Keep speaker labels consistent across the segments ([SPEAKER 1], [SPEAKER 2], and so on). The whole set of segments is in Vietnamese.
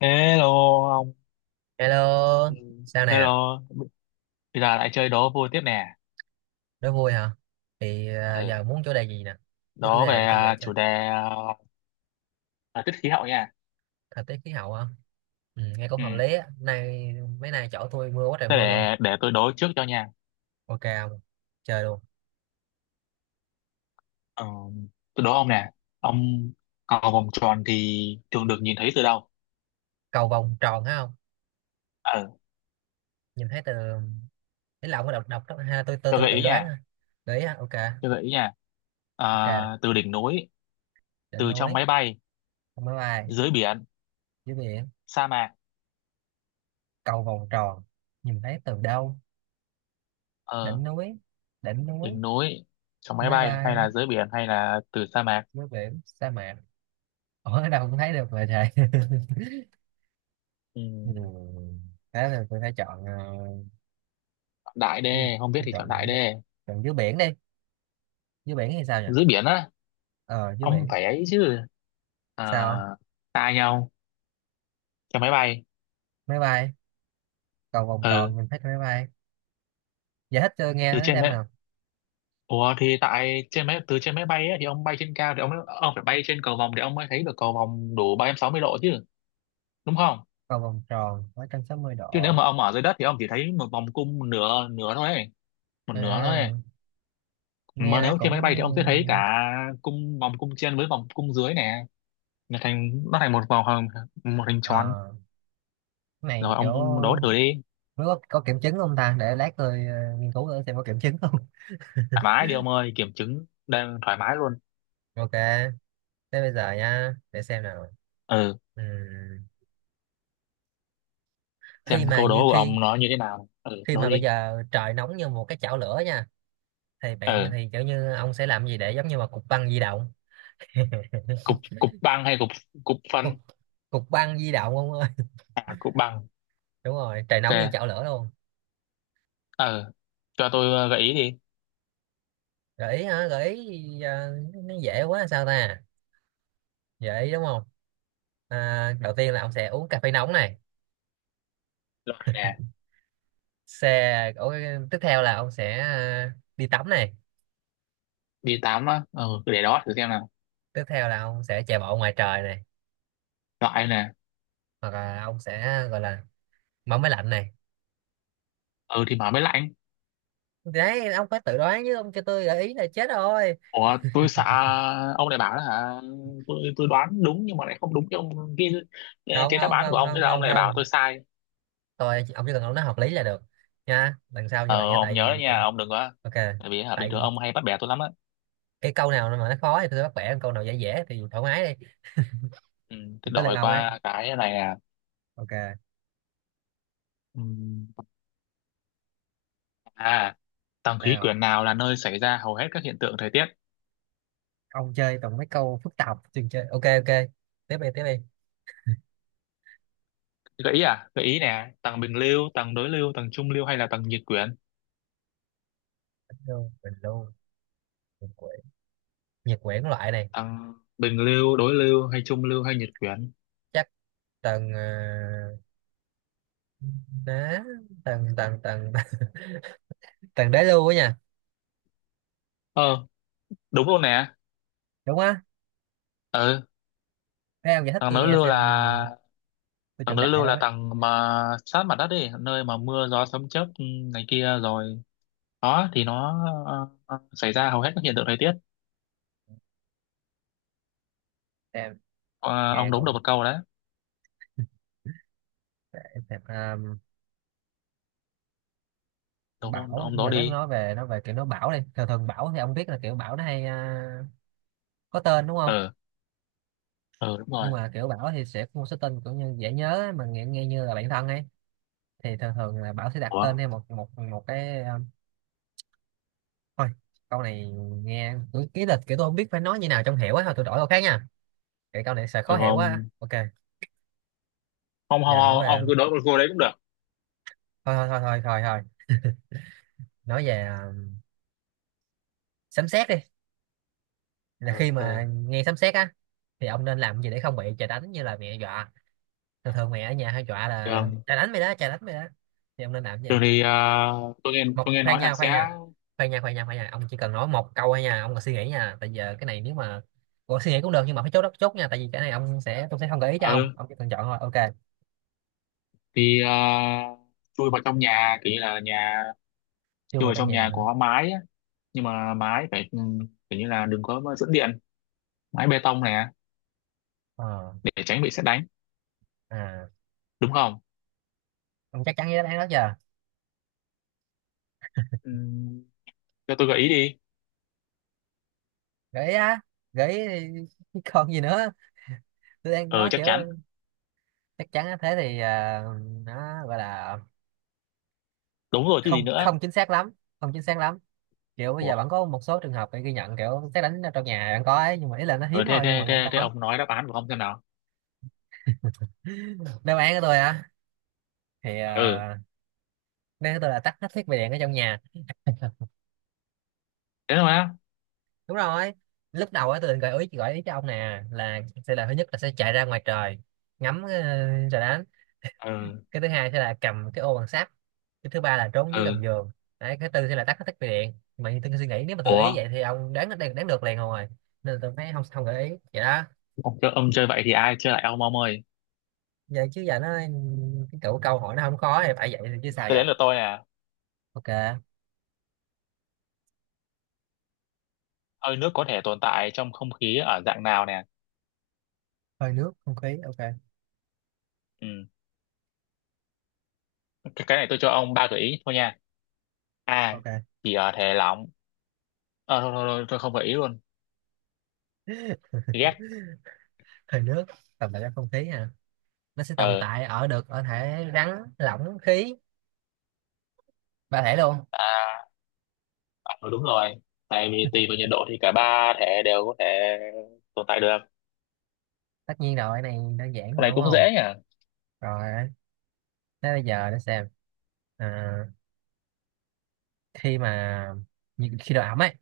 [SPEAKER 1] Hello ông. Ừ,
[SPEAKER 2] Hello, sao nè,
[SPEAKER 1] hello, bây giờ lại chơi đố vui tiếp nè.
[SPEAKER 2] đố vui hả? Thì
[SPEAKER 1] Ừ.
[SPEAKER 2] giờ muốn chủ đề gì nè? Có chủ
[SPEAKER 1] Đố về
[SPEAKER 2] đề để cho dễ chơi.
[SPEAKER 1] chủ đề thời tiết khí hậu nha.
[SPEAKER 2] Thời tiết khí hậu hả? Ừ, nghe cũng
[SPEAKER 1] Ừ.
[SPEAKER 2] hợp lý á. Mấy nay chỗ tôi mưa quá trời
[SPEAKER 1] Thế
[SPEAKER 2] mưa luôn.
[SPEAKER 1] để tôi đố trước cho nha.
[SPEAKER 2] Ok không? Chơi luôn.
[SPEAKER 1] Ờ, tôi đố ông nè. Ông cầu vòng tròn thì thường được nhìn thấy từ đâu?
[SPEAKER 2] Cầu vồng tròn thấy không?
[SPEAKER 1] Ừ.
[SPEAKER 2] Nhìn thấy từ ý là ông có đọc đọc đó. Ha, tôi tôi
[SPEAKER 1] Tôi
[SPEAKER 2] tôi
[SPEAKER 1] gợi
[SPEAKER 2] tự
[SPEAKER 1] ý
[SPEAKER 2] đoán.
[SPEAKER 1] nha.
[SPEAKER 2] Ha. Đấy, á, ok.
[SPEAKER 1] Tôi gợi ý nha.
[SPEAKER 2] Ok,
[SPEAKER 1] Từ đỉnh núi,
[SPEAKER 2] đỉnh
[SPEAKER 1] từ trong
[SPEAKER 2] núi,
[SPEAKER 1] máy bay,
[SPEAKER 2] không máy bay,
[SPEAKER 1] dưới biển,
[SPEAKER 2] dưới biển,
[SPEAKER 1] sa mạc.
[SPEAKER 2] cầu vồng tròn. Nhìn thấy từ đâu?
[SPEAKER 1] Ờ,
[SPEAKER 2] Đỉnh núi, đỉnh núi,
[SPEAKER 1] đỉnh núi, trong máy
[SPEAKER 2] máy
[SPEAKER 1] bay hay
[SPEAKER 2] bay,
[SPEAKER 1] là dưới biển hay là từ sa mạc.
[SPEAKER 2] dưới biển, sa mạc. Ủa, ở đâu cũng thấy được mà trời.
[SPEAKER 1] Ừ.
[SPEAKER 2] Ừ. Thế thì tôi phải chọn
[SPEAKER 1] Chọn đại
[SPEAKER 2] đi.
[SPEAKER 1] đê, không biết
[SPEAKER 2] Tôi
[SPEAKER 1] thì chọn đại
[SPEAKER 2] chọn
[SPEAKER 1] đê.
[SPEAKER 2] chọn dưới biển đi. Dưới biển thì sao nhỉ?
[SPEAKER 1] Dưới biển á.
[SPEAKER 2] Ờ Dưới
[SPEAKER 1] Ông
[SPEAKER 2] biển
[SPEAKER 1] phải ấy chứ,
[SPEAKER 2] sao
[SPEAKER 1] à,
[SPEAKER 2] không?
[SPEAKER 1] tại nhau, trên máy bay,
[SPEAKER 2] Máy bay, cầu vòng
[SPEAKER 1] ừ,
[SPEAKER 2] tròn mình thích máy bay. Giải thích cho nghe
[SPEAKER 1] từ
[SPEAKER 2] nó
[SPEAKER 1] trên
[SPEAKER 2] xem
[SPEAKER 1] máy,
[SPEAKER 2] nào.
[SPEAKER 1] ủa thì tại trên máy, từ trên máy bay ấy, thì ông bay trên cao thì ông phải bay trên cầu vòng để ông mới thấy được cầu vòng đủ 360 độ chứ, đúng không?
[SPEAKER 2] Cầu vòng tròn ba trăm sáu mươi
[SPEAKER 1] Chứ nếu
[SPEAKER 2] độ
[SPEAKER 1] mà ông ở dưới đất thì ông chỉ thấy một vòng cung, một nửa nửa thôi ấy, một nửa thôi
[SPEAKER 2] à,
[SPEAKER 1] ấy.
[SPEAKER 2] Nghe
[SPEAKER 1] Mà
[SPEAKER 2] nó
[SPEAKER 1] nếu trên
[SPEAKER 2] cũng
[SPEAKER 1] máy bay thì ông sẽ thấy cả cung, vòng cung trên với vòng cung dưới nè, nó thành một một hình tròn.
[SPEAKER 2] ờ cái này
[SPEAKER 1] Rồi
[SPEAKER 2] kiểu
[SPEAKER 1] ông đố thử đi.
[SPEAKER 2] nó có kiểm chứng không ta, để lát tôi nghiên cứu thử xem có kiểm chứng không.
[SPEAKER 1] Thoải mái đi ông ơi, kiểm chứng đang thoải mái luôn.
[SPEAKER 2] Ok, thế bây giờ nha, để xem nào.
[SPEAKER 1] Ừ,
[SPEAKER 2] Ừm, khi
[SPEAKER 1] xem
[SPEAKER 2] mà
[SPEAKER 1] câu
[SPEAKER 2] như
[SPEAKER 1] đố của
[SPEAKER 2] khi
[SPEAKER 1] ông nó như thế nào, ừ,
[SPEAKER 2] khi
[SPEAKER 1] đố
[SPEAKER 2] mà bây
[SPEAKER 1] đi.
[SPEAKER 2] giờ trời nóng như một cái chảo lửa nha, thì bạn
[SPEAKER 1] Ừ,
[SPEAKER 2] thì kiểu như ông sẽ làm gì để giống như mà cục băng di động.
[SPEAKER 1] cục cục băng hay cục, cục phân.
[SPEAKER 2] Cục cục băng di động ông ơi.
[SPEAKER 1] À, cục băng.
[SPEAKER 2] Đúng rồi, trời nóng như
[SPEAKER 1] Ok.
[SPEAKER 2] chảo lửa luôn.
[SPEAKER 1] Ừ, cho tôi gợi ý đi.
[SPEAKER 2] Gợi ý hả? Gợi ý nó dễ quá sao ta. Gợi ý đúng không? Đầu tiên là ông sẽ uống cà phê nóng này.
[SPEAKER 1] Loại nè.
[SPEAKER 2] Ủa, tiếp theo là ông sẽ đi tắm này.
[SPEAKER 1] Đi tám á, ừ, để đó thử xem nào.
[SPEAKER 2] Tiếp theo là ông sẽ chạy bộ ngoài trời này.
[SPEAKER 1] Loại nè.
[SPEAKER 2] Hoặc là ông sẽ gọi là mở máy lạnh này.
[SPEAKER 1] Ừ thì mở mới lạnh.
[SPEAKER 2] Đấy, ông phải tự đoán chứ, ông cho tôi gợi ý là chết rồi.
[SPEAKER 1] Ủa tôi sợ ông này bảo là hả, tôi đoán đúng nhưng mà lại không đúng cái ông, cái
[SPEAKER 2] Không
[SPEAKER 1] cái đáp
[SPEAKER 2] không
[SPEAKER 1] án của
[SPEAKER 2] không
[SPEAKER 1] ông, thế
[SPEAKER 2] không
[SPEAKER 1] là ông
[SPEAKER 2] không
[SPEAKER 1] này bảo
[SPEAKER 2] không,
[SPEAKER 1] tôi sai.
[SPEAKER 2] tôi ông chỉ cần ông nói hợp lý là được nha, lần sau như
[SPEAKER 1] Ờ
[SPEAKER 2] vậy nha.
[SPEAKER 1] ông
[SPEAKER 2] tại
[SPEAKER 1] nhớ đấy
[SPEAKER 2] vì tại
[SPEAKER 1] nha, ông đừng có,
[SPEAKER 2] ok,
[SPEAKER 1] tại vì hả bình
[SPEAKER 2] tại
[SPEAKER 1] thường
[SPEAKER 2] vì
[SPEAKER 1] ông hay bắt bẻ tôi lắm á.
[SPEAKER 2] cái câu nào mà nó khó thì tôi bắt bẻ, câu nào dễ dễ thì thoải mái đi.
[SPEAKER 1] Ừ,
[SPEAKER 2] Thì
[SPEAKER 1] thế
[SPEAKER 2] tới lượt
[SPEAKER 1] đổi
[SPEAKER 2] ông ấy.
[SPEAKER 1] qua cái này nè.
[SPEAKER 2] Ok
[SPEAKER 1] Ừ. À, tầng khí
[SPEAKER 2] nào,
[SPEAKER 1] quyển nào là nơi xảy ra hầu hết các hiện tượng thời tiết?
[SPEAKER 2] ông chơi toàn mấy câu phức tạp chừng chơi, ok ok. Tiếp đi, tiếp đi.
[SPEAKER 1] Gợi ý à? Gợi ý nè, tầng bình lưu, tầng đối lưu, tầng trung lưu hay là tầng nhiệt quyển?
[SPEAKER 2] Bình lưu, bình quyển, nhiệt quyển, loại này.
[SPEAKER 1] Tầng bình lưu, đối lưu hay trung lưu hay nhiệt quyển?
[SPEAKER 2] Chắc tầng đá tầng tầng tầng tầng đế lưu á nha.
[SPEAKER 1] Ờ, đúng luôn nè.
[SPEAKER 2] Đúng á?
[SPEAKER 1] Ờ,
[SPEAKER 2] Thế ông giải thích
[SPEAKER 1] tầng
[SPEAKER 2] tôi
[SPEAKER 1] đối
[SPEAKER 2] nghe
[SPEAKER 1] lưu
[SPEAKER 2] xem,
[SPEAKER 1] là
[SPEAKER 2] tôi
[SPEAKER 1] tầng
[SPEAKER 2] chuẩn
[SPEAKER 1] đối
[SPEAKER 2] đại
[SPEAKER 1] lưu
[SPEAKER 2] đâu
[SPEAKER 1] là
[SPEAKER 2] ấy.
[SPEAKER 1] tầng mà sát mặt đất đi, nơi mà mưa gió sấm chớp, ừ, này kia rồi. Đó thì nó xảy ra hầu hết các hiện tượng thời tiết.
[SPEAKER 2] Xem,
[SPEAKER 1] Ờ, ông
[SPEAKER 2] nghe
[SPEAKER 1] đúng được
[SPEAKER 2] cũng
[SPEAKER 1] một câu đấy.
[SPEAKER 2] xem,
[SPEAKER 1] Đúng,
[SPEAKER 2] Bảo
[SPEAKER 1] ông đó
[SPEAKER 2] giờ nó
[SPEAKER 1] đi.
[SPEAKER 2] nói về nó về kiểu nó Bảo đi, thường thường Bảo thì ông biết là kiểu Bảo nó hay có tên đúng không.
[SPEAKER 1] Ờ, ờ đúng rồi.
[SPEAKER 2] Nhưng mà kiểu Bảo thì sẽ có một số tên kiểu như dễ nhớ ấy, mà nghe như là bạn thân ấy, thì thường thường là Bảo sẽ đặt
[SPEAKER 1] Ủa,
[SPEAKER 2] tên theo một một một cái thôi câu này nghe kiểu ký lịch, kiểu tôi không biết phải nói như nào trong hiểu ấy, thôi tôi đổi câu khác nha, cái câu này sẽ
[SPEAKER 1] ờ,
[SPEAKER 2] khó hiểu quá.
[SPEAKER 1] ông
[SPEAKER 2] Ok,
[SPEAKER 1] ông
[SPEAKER 2] giờ nói
[SPEAKER 1] ông,
[SPEAKER 2] về
[SPEAKER 1] ông cứ đối một cô đấy cũng được.
[SPEAKER 2] thôi thôi thôi thôi thôi, thôi. Nói về sấm sét đi. Là
[SPEAKER 1] ờ
[SPEAKER 2] khi
[SPEAKER 1] ờ
[SPEAKER 2] mà nghe sấm sét á thì ông nên làm gì để không bị trời đánh, như là mẹ dọa thường thường mày ở nhà hay dọa là
[SPEAKER 1] Thường
[SPEAKER 2] trời đánh mày đó, trời đánh mày đó. Thì ông nên làm cái
[SPEAKER 1] thường
[SPEAKER 2] gì?
[SPEAKER 1] thì tôi nghe
[SPEAKER 2] Khoan
[SPEAKER 1] nói là
[SPEAKER 2] nha,
[SPEAKER 1] sẽ,
[SPEAKER 2] khoan nha, khoan nha, khoan nha, khoan nha, ông chỉ cần nói một câu thôi nha, ông còn suy nghĩ nha, tại giờ cái này nếu mà còn suy nghĩ cũng được nhưng mà phải chốt đất chốt nha, tại vì cái này ông sẽ tôi sẽ không gợi ý cho
[SPEAKER 1] ờ
[SPEAKER 2] ông chỉ cần chọn thôi. Ok.
[SPEAKER 1] thì chui vào trong nhà, kiểu như là nhà,
[SPEAKER 2] Chưa
[SPEAKER 1] chui
[SPEAKER 2] vào
[SPEAKER 1] vào
[SPEAKER 2] trong
[SPEAKER 1] trong
[SPEAKER 2] nhà
[SPEAKER 1] nhà
[SPEAKER 2] hả?
[SPEAKER 1] có mái á. Nhưng mà mái phải, ừ, kiểu như là đừng có dẫn điện, mái bê tông này,
[SPEAKER 2] ờ
[SPEAKER 1] để tránh bị sét đánh,
[SPEAKER 2] à
[SPEAKER 1] đúng không?
[SPEAKER 2] ông chắc chắn với đáp án đó chưa?
[SPEAKER 1] Ừ, cho tôi gợi ý đi.
[SPEAKER 2] Gợi ý á? Gợi ý thì chứ còn gì nữa. Tôi đang
[SPEAKER 1] Ờ
[SPEAKER 2] nói
[SPEAKER 1] chắc
[SPEAKER 2] kiểu
[SPEAKER 1] chắn.
[SPEAKER 2] chắc chắn á. Thế thì nó gọi là
[SPEAKER 1] Đúng rồi chứ gì
[SPEAKER 2] không
[SPEAKER 1] nữa.
[SPEAKER 2] không chính xác lắm, không chính xác lắm, kiểu bây
[SPEAKER 1] Ủa,
[SPEAKER 2] giờ vẫn có một số trường hợp bị ghi nhận kiểu xét đánh trong nhà vẫn có ấy, nhưng mà ý là nó
[SPEAKER 1] ờ,
[SPEAKER 2] hiếm
[SPEAKER 1] thế
[SPEAKER 2] thôi, nhưng
[SPEAKER 1] thế
[SPEAKER 2] mà vẫn
[SPEAKER 1] thế thế
[SPEAKER 2] có.
[SPEAKER 1] ông nói đáp án của ông xem nào.
[SPEAKER 2] Đáp án của tôi á? Thì
[SPEAKER 1] Ừ,
[SPEAKER 2] đáp án của tôi là tắt hết thiết bị điện ở trong nhà.
[SPEAKER 1] thế thôi á.
[SPEAKER 2] Đúng rồi. Lúc đầu á tôi định gợi ý cho ông nè là sẽ là thứ nhất là sẽ chạy ra ngoài trời ngắm trời đánh.
[SPEAKER 1] Ừ.
[SPEAKER 2] Cái thứ hai sẽ là cầm cái ô bằng sắt. Cái thứ ba là trốn dưới gầm
[SPEAKER 1] Ừ.
[SPEAKER 2] giường. Đấy cái tư sẽ là tắt hết thiết bị điện, mà như tôi suy nghĩ nếu mà tôi gợi
[SPEAKER 1] Ủa,
[SPEAKER 2] ý vậy thì ông đoán đoán, đoán được liền rồi, nên là tôi mới không không gợi ý vậy đó.
[SPEAKER 1] ông chơi vậy thì ai chơi lại ông ơi.
[SPEAKER 2] Vậy chứ giờ nó cái câu hỏi nó không khó thì phải vậy thì chứ sao
[SPEAKER 1] Tới
[SPEAKER 2] giờ.
[SPEAKER 1] đến lượt tôi nè.
[SPEAKER 2] Ok.
[SPEAKER 1] Hơi nước có thể tồn tại trong không khí ở dạng nào nè?
[SPEAKER 2] Hơi nước không khí. Ok
[SPEAKER 1] Ừ. cái này tôi cho ông ba gợi ý thôi nha. A,
[SPEAKER 2] ok.
[SPEAKER 1] chỉ ở thể lỏng, ờ thôi, thôi, thôi, tôi không gợi ý luôn. Ghét.
[SPEAKER 2] Hơi nước tồn tại trong không khí hả? Nó sẽ tồn
[SPEAKER 1] Ờ.
[SPEAKER 2] tại ở được ở thể rắn lỏng khí, ba thể luôn.
[SPEAKER 1] À, ờ, đúng rồi. Tại vì tùy vào nhiệt độ thì cả ba thể đều có thể tồn tại được.
[SPEAKER 2] Tất nhiên rồi, cái này đơn giản
[SPEAKER 1] Cái
[SPEAKER 2] mà
[SPEAKER 1] này
[SPEAKER 2] đúng
[SPEAKER 1] cũng dễ
[SPEAKER 2] không?
[SPEAKER 1] nhỉ.
[SPEAKER 2] Rồi, thế bây giờ để xem à, khi mà như- khi độ ẩm ấy,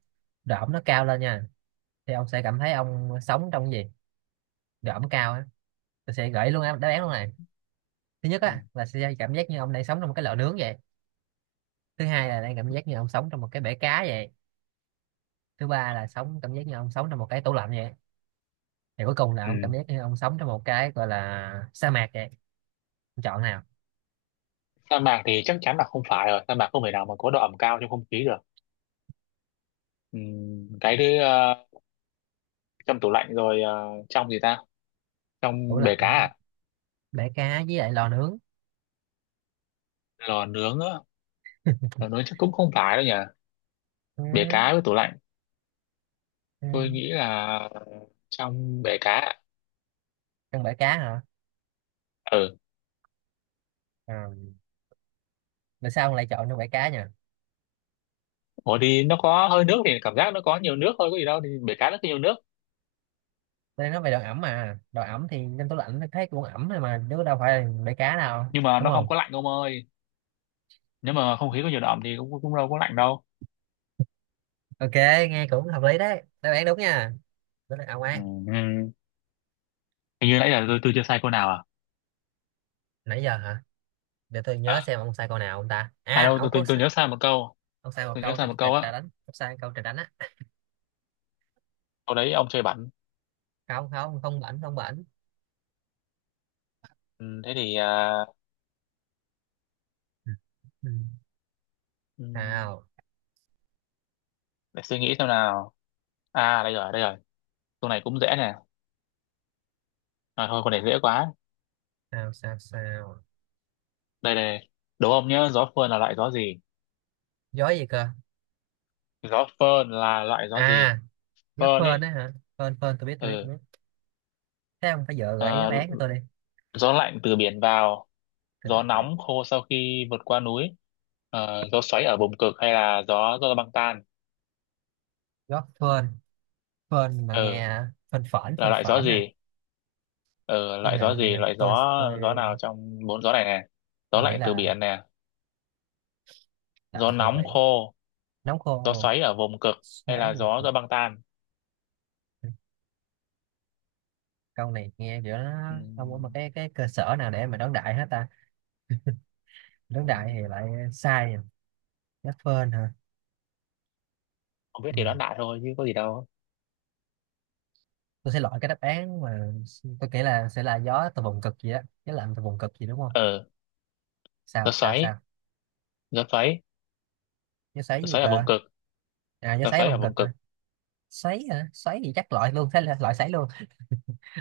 [SPEAKER 2] độ ẩm nó cao lên nha, thì ông sẽ cảm thấy ông sống trong cái gì? Độ ẩm cao á. Tôi sẽ gợi ý luôn á, đáp án luôn
[SPEAKER 1] Không.
[SPEAKER 2] này. Thứ nhất
[SPEAKER 1] Ừ.
[SPEAKER 2] á là sẽ cảm giác như ông đang sống trong một cái lò nướng vậy. Thứ hai
[SPEAKER 1] Đâu.
[SPEAKER 2] là đang cảm giác như ông sống trong một cái bể cá vậy. Thứ ba là sống cảm giác như ông sống trong một cái tủ lạnh vậy. Thì cuối cùng là ông cảm
[SPEAKER 1] Ừ.
[SPEAKER 2] giác như ông sống trong một cái gọi là sa mạc vậy. Ông chọn nào?
[SPEAKER 1] Sa mạc thì chắc chắn là không phải rồi, sa mạc không thể nào mà có độ ẩm cao trong không khí được. Ừ. Cái thứ trong tủ lạnh rồi, ờ, trong gì ta,
[SPEAKER 2] Tủ
[SPEAKER 1] trong bể cá
[SPEAKER 2] lạnh,
[SPEAKER 1] à.
[SPEAKER 2] bể cá với lại lò nướng.
[SPEAKER 1] Lò nướng á, lò nướng chắc cũng không phải đâu nhỉ.
[SPEAKER 2] Ừ,
[SPEAKER 1] Bể cá với tủ lạnh.
[SPEAKER 2] ừ.
[SPEAKER 1] Tôi nghĩ là trong bể cá ạ.
[SPEAKER 2] Trong bể cá hả?
[SPEAKER 1] Ừ.
[SPEAKER 2] Ờ, tại sao ông lại chọn trong bể cá nhỉ?
[SPEAKER 1] Ủa đi, nó có hơi nước thì cảm giác nó có nhiều nước thôi có gì đâu, thì bể cá nó có nhiều nước.
[SPEAKER 2] Tôi nói về độ ẩm mà, độ ẩm thì trong tủ lạnh nó thấy cũng ẩm thôi mà, chứ đâu phải là bể cá đâu,
[SPEAKER 1] Nhưng mà
[SPEAKER 2] đúng
[SPEAKER 1] nó không
[SPEAKER 2] không?
[SPEAKER 1] có lạnh ông ơi, nếu mà không khí có nhiều đậm thì cũng cũng đâu có lạnh đâu.
[SPEAKER 2] Ok, nghe cũng hợp lý đấy, đáp án đúng nha. Đó là ông
[SPEAKER 1] Ừ.
[SPEAKER 2] ấy.
[SPEAKER 1] Ừ. Hình như nãy giờ tôi chưa sai câu nào à.
[SPEAKER 2] Nãy giờ hả? Để tôi nhớ
[SPEAKER 1] À,
[SPEAKER 2] xem ông sai câu nào, ông ta
[SPEAKER 1] À
[SPEAKER 2] à,
[SPEAKER 1] đâu, tôi,
[SPEAKER 2] ông có
[SPEAKER 1] tôi tôi nhớ sai một câu.
[SPEAKER 2] ông sai một
[SPEAKER 1] Tôi nhớ
[SPEAKER 2] câu
[SPEAKER 1] sai
[SPEAKER 2] trà,
[SPEAKER 1] một
[SPEAKER 2] trà,
[SPEAKER 1] câu
[SPEAKER 2] trà
[SPEAKER 1] á,
[SPEAKER 2] đánh, ông sai câu trà đánh á.
[SPEAKER 1] câu đấy ông chơi bẩn.
[SPEAKER 2] Không không không bảnh, không bảnh.
[SPEAKER 1] Ừ, thế thì
[SPEAKER 2] Ừ. Ừ.
[SPEAKER 1] ừ,
[SPEAKER 2] Sao
[SPEAKER 1] để suy nghĩ xem nào. À đây rồi đây rồi, câu này cũng dễ nè. À, thôi câu này dễ quá.
[SPEAKER 2] sao sao? Sao?
[SPEAKER 1] Đây đây. Đố ông nhớ gió phơn là loại gió gì.
[SPEAKER 2] Gió gì cơ?
[SPEAKER 1] Gió phơn là loại gió gì.
[SPEAKER 2] à Gió
[SPEAKER 1] Phơn
[SPEAKER 2] phơn
[SPEAKER 1] ấy.
[SPEAKER 2] đấy hả? Phơn phơn tôi biết, tôi biết,
[SPEAKER 1] Ừ.
[SPEAKER 2] tôi biết. Thế không phải vợ gợi ý đáp
[SPEAKER 1] À,
[SPEAKER 2] án cho tôi đi.
[SPEAKER 1] gió lạnh từ biển vào,
[SPEAKER 2] Từ
[SPEAKER 1] gió
[SPEAKER 2] bệnh viện.
[SPEAKER 1] nóng khô sau khi vượt qua núi, ờ, gió xoáy ở vùng cực hay là gió do băng tan.
[SPEAKER 2] Gió phơn, phơn mà
[SPEAKER 1] Ừ.
[SPEAKER 2] nghe,
[SPEAKER 1] Là
[SPEAKER 2] phơn
[SPEAKER 1] loại gió
[SPEAKER 2] phởn nè.
[SPEAKER 1] gì. Ừ.
[SPEAKER 2] Tôi
[SPEAKER 1] Loại
[SPEAKER 2] nghĩ,
[SPEAKER 1] gió gì, loại gió,
[SPEAKER 2] tôi tôi
[SPEAKER 1] gió nào trong bốn gió này nè. Gió
[SPEAKER 2] tôi nghĩ
[SPEAKER 1] lạnh từ
[SPEAKER 2] là
[SPEAKER 1] biển nè,
[SPEAKER 2] lạnh
[SPEAKER 1] gió
[SPEAKER 2] từ
[SPEAKER 1] nóng
[SPEAKER 2] biển,
[SPEAKER 1] khô,
[SPEAKER 2] nóng
[SPEAKER 1] gió
[SPEAKER 2] khô,
[SPEAKER 1] xoáy ở vùng cực hay
[SPEAKER 2] xoáy
[SPEAKER 1] là
[SPEAKER 2] một
[SPEAKER 1] gió
[SPEAKER 2] cực.
[SPEAKER 1] do băng tan.
[SPEAKER 2] Câu này nghe kiểu nó không có một
[SPEAKER 1] Ừm,
[SPEAKER 2] cái cơ sở nào để mà đón đại hết ta. Đón đại thì lại sai à. Gió phơn hả?
[SPEAKER 1] không biết
[SPEAKER 2] Ừ.
[SPEAKER 1] thì đoán đại thôi chứ có gì đâu.
[SPEAKER 2] Tôi sẽ loại cái đáp án mà tôi nghĩ là sẽ là gió từ vùng cực gì đó, gió lạnh từ vùng cực gì đúng không?
[SPEAKER 1] Ừ. Gió
[SPEAKER 2] Sao sao
[SPEAKER 1] xoáy,
[SPEAKER 2] sao?
[SPEAKER 1] gió xoáy,
[SPEAKER 2] Gió xoáy
[SPEAKER 1] gió
[SPEAKER 2] gì
[SPEAKER 1] xoáy ở
[SPEAKER 2] cơ?
[SPEAKER 1] vùng cực.
[SPEAKER 2] Gió
[SPEAKER 1] Gió
[SPEAKER 2] xoáy
[SPEAKER 1] xoáy ở
[SPEAKER 2] vùng cực
[SPEAKER 1] vùng cực.
[SPEAKER 2] hả? Xoáy hả? Xoáy gì chắc loại luôn. Thế là loại xoáy luôn.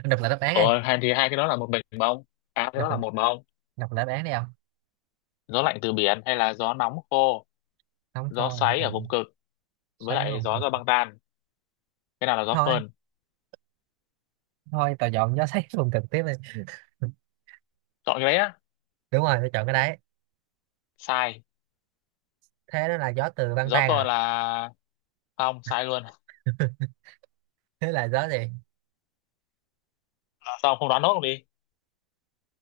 [SPEAKER 2] Đọc lại đáp án đi.
[SPEAKER 1] Ủa, hai thì hai cái đó là một mình mà ông. À cái
[SPEAKER 2] đọc
[SPEAKER 1] đó là một mà ông.
[SPEAKER 2] đọc lại đáp án đi không?
[SPEAKER 1] Gió lạnh từ biển hay là gió nóng khô,
[SPEAKER 2] Không
[SPEAKER 1] gió
[SPEAKER 2] thôi không
[SPEAKER 1] xoáy
[SPEAKER 2] cho
[SPEAKER 1] ở
[SPEAKER 2] bạn.
[SPEAKER 1] vùng cực với
[SPEAKER 2] Xoáy ở
[SPEAKER 1] lại
[SPEAKER 2] vùng
[SPEAKER 1] gió
[SPEAKER 2] cực.
[SPEAKER 1] do băng tan. Cái nào là gió
[SPEAKER 2] Thôi
[SPEAKER 1] phơn?
[SPEAKER 2] thôi tôi chọn gió xoáy vùng cực tiếp đi.
[SPEAKER 1] Chọn cái đấy á.
[SPEAKER 2] Đúng rồi, tôi chọn cái đấy.
[SPEAKER 1] Sai.
[SPEAKER 2] Thế đó là gió từ băng
[SPEAKER 1] Gió
[SPEAKER 2] tan
[SPEAKER 1] phơn
[SPEAKER 2] à?
[SPEAKER 1] là, không, sai luôn.
[SPEAKER 2] Thế là gió gì?
[SPEAKER 1] Sao ông không đoán nốt luôn đi?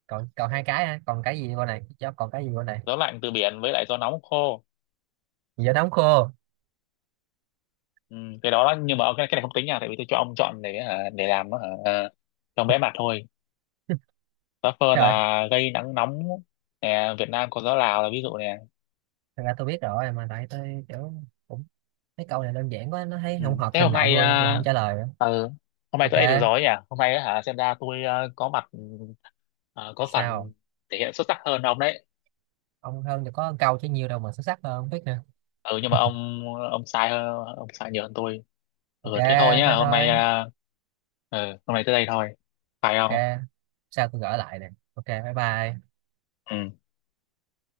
[SPEAKER 2] Còn còn hai cái hả? Còn cái gì bên này gió, còn cái gì bên này?
[SPEAKER 1] Gió lạnh từ biển với lại gió nóng khô.
[SPEAKER 2] Gió nóng khô.
[SPEAKER 1] Ừ, cái đó, nhưng mà cái này không tính nha, tại vì tôi cho ông chọn để hả, để làm hả, à, cho vẽ mặt thôi. Gió phơn
[SPEAKER 2] Rồi,
[SPEAKER 1] là gây nắng nóng nè, Việt Nam có gió Lào là ví dụ nè.
[SPEAKER 2] thật ra tôi biết rồi mà, tại tôi kiểu cũng mấy câu này đơn giản quá nó thấy
[SPEAKER 1] Ừ.
[SPEAKER 2] không hợp
[SPEAKER 1] Thế
[SPEAKER 2] trình
[SPEAKER 1] hôm
[SPEAKER 2] độ
[SPEAKER 1] nay
[SPEAKER 2] tôi nên tôi không trả lời nữa.
[SPEAKER 1] ờ, hôm nay
[SPEAKER 2] Ok.
[SPEAKER 1] tôi ấy được rồi ấy nhỉ? Hôm nay á hả, xem ra tôi có mặt, ờ, có
[SPEAKER 2] Sao
[SPEAKER 1] phần thể hiện xuất sắc hơn ông đấy.
[SPEAKER 2] ông hơn thì có câu chứ, nhiều đâu mà xuất sắc hơn không biết nè.
[SPEAKER 1] Ừ nhưng mà ông, ông sai nhiều hơn tôi. Ừ
[SPEAKER 2] Ok,
[SPEAKER 1] thế thôi
[SPEAKER 2] thế
[SPEAKER 1] nhá, hôm nay
[SPEAKER 2] thôi.
[SPEAKER 1] ừ, hôm nay tới đây thôi. Phải
[SPEAKER 2] Ok,
[SPEAKER 1] không?
[SPEAKER 2] sao tôi gỡ lại nè. Ok, bye bye.
[SPEAKER 1] Ừ.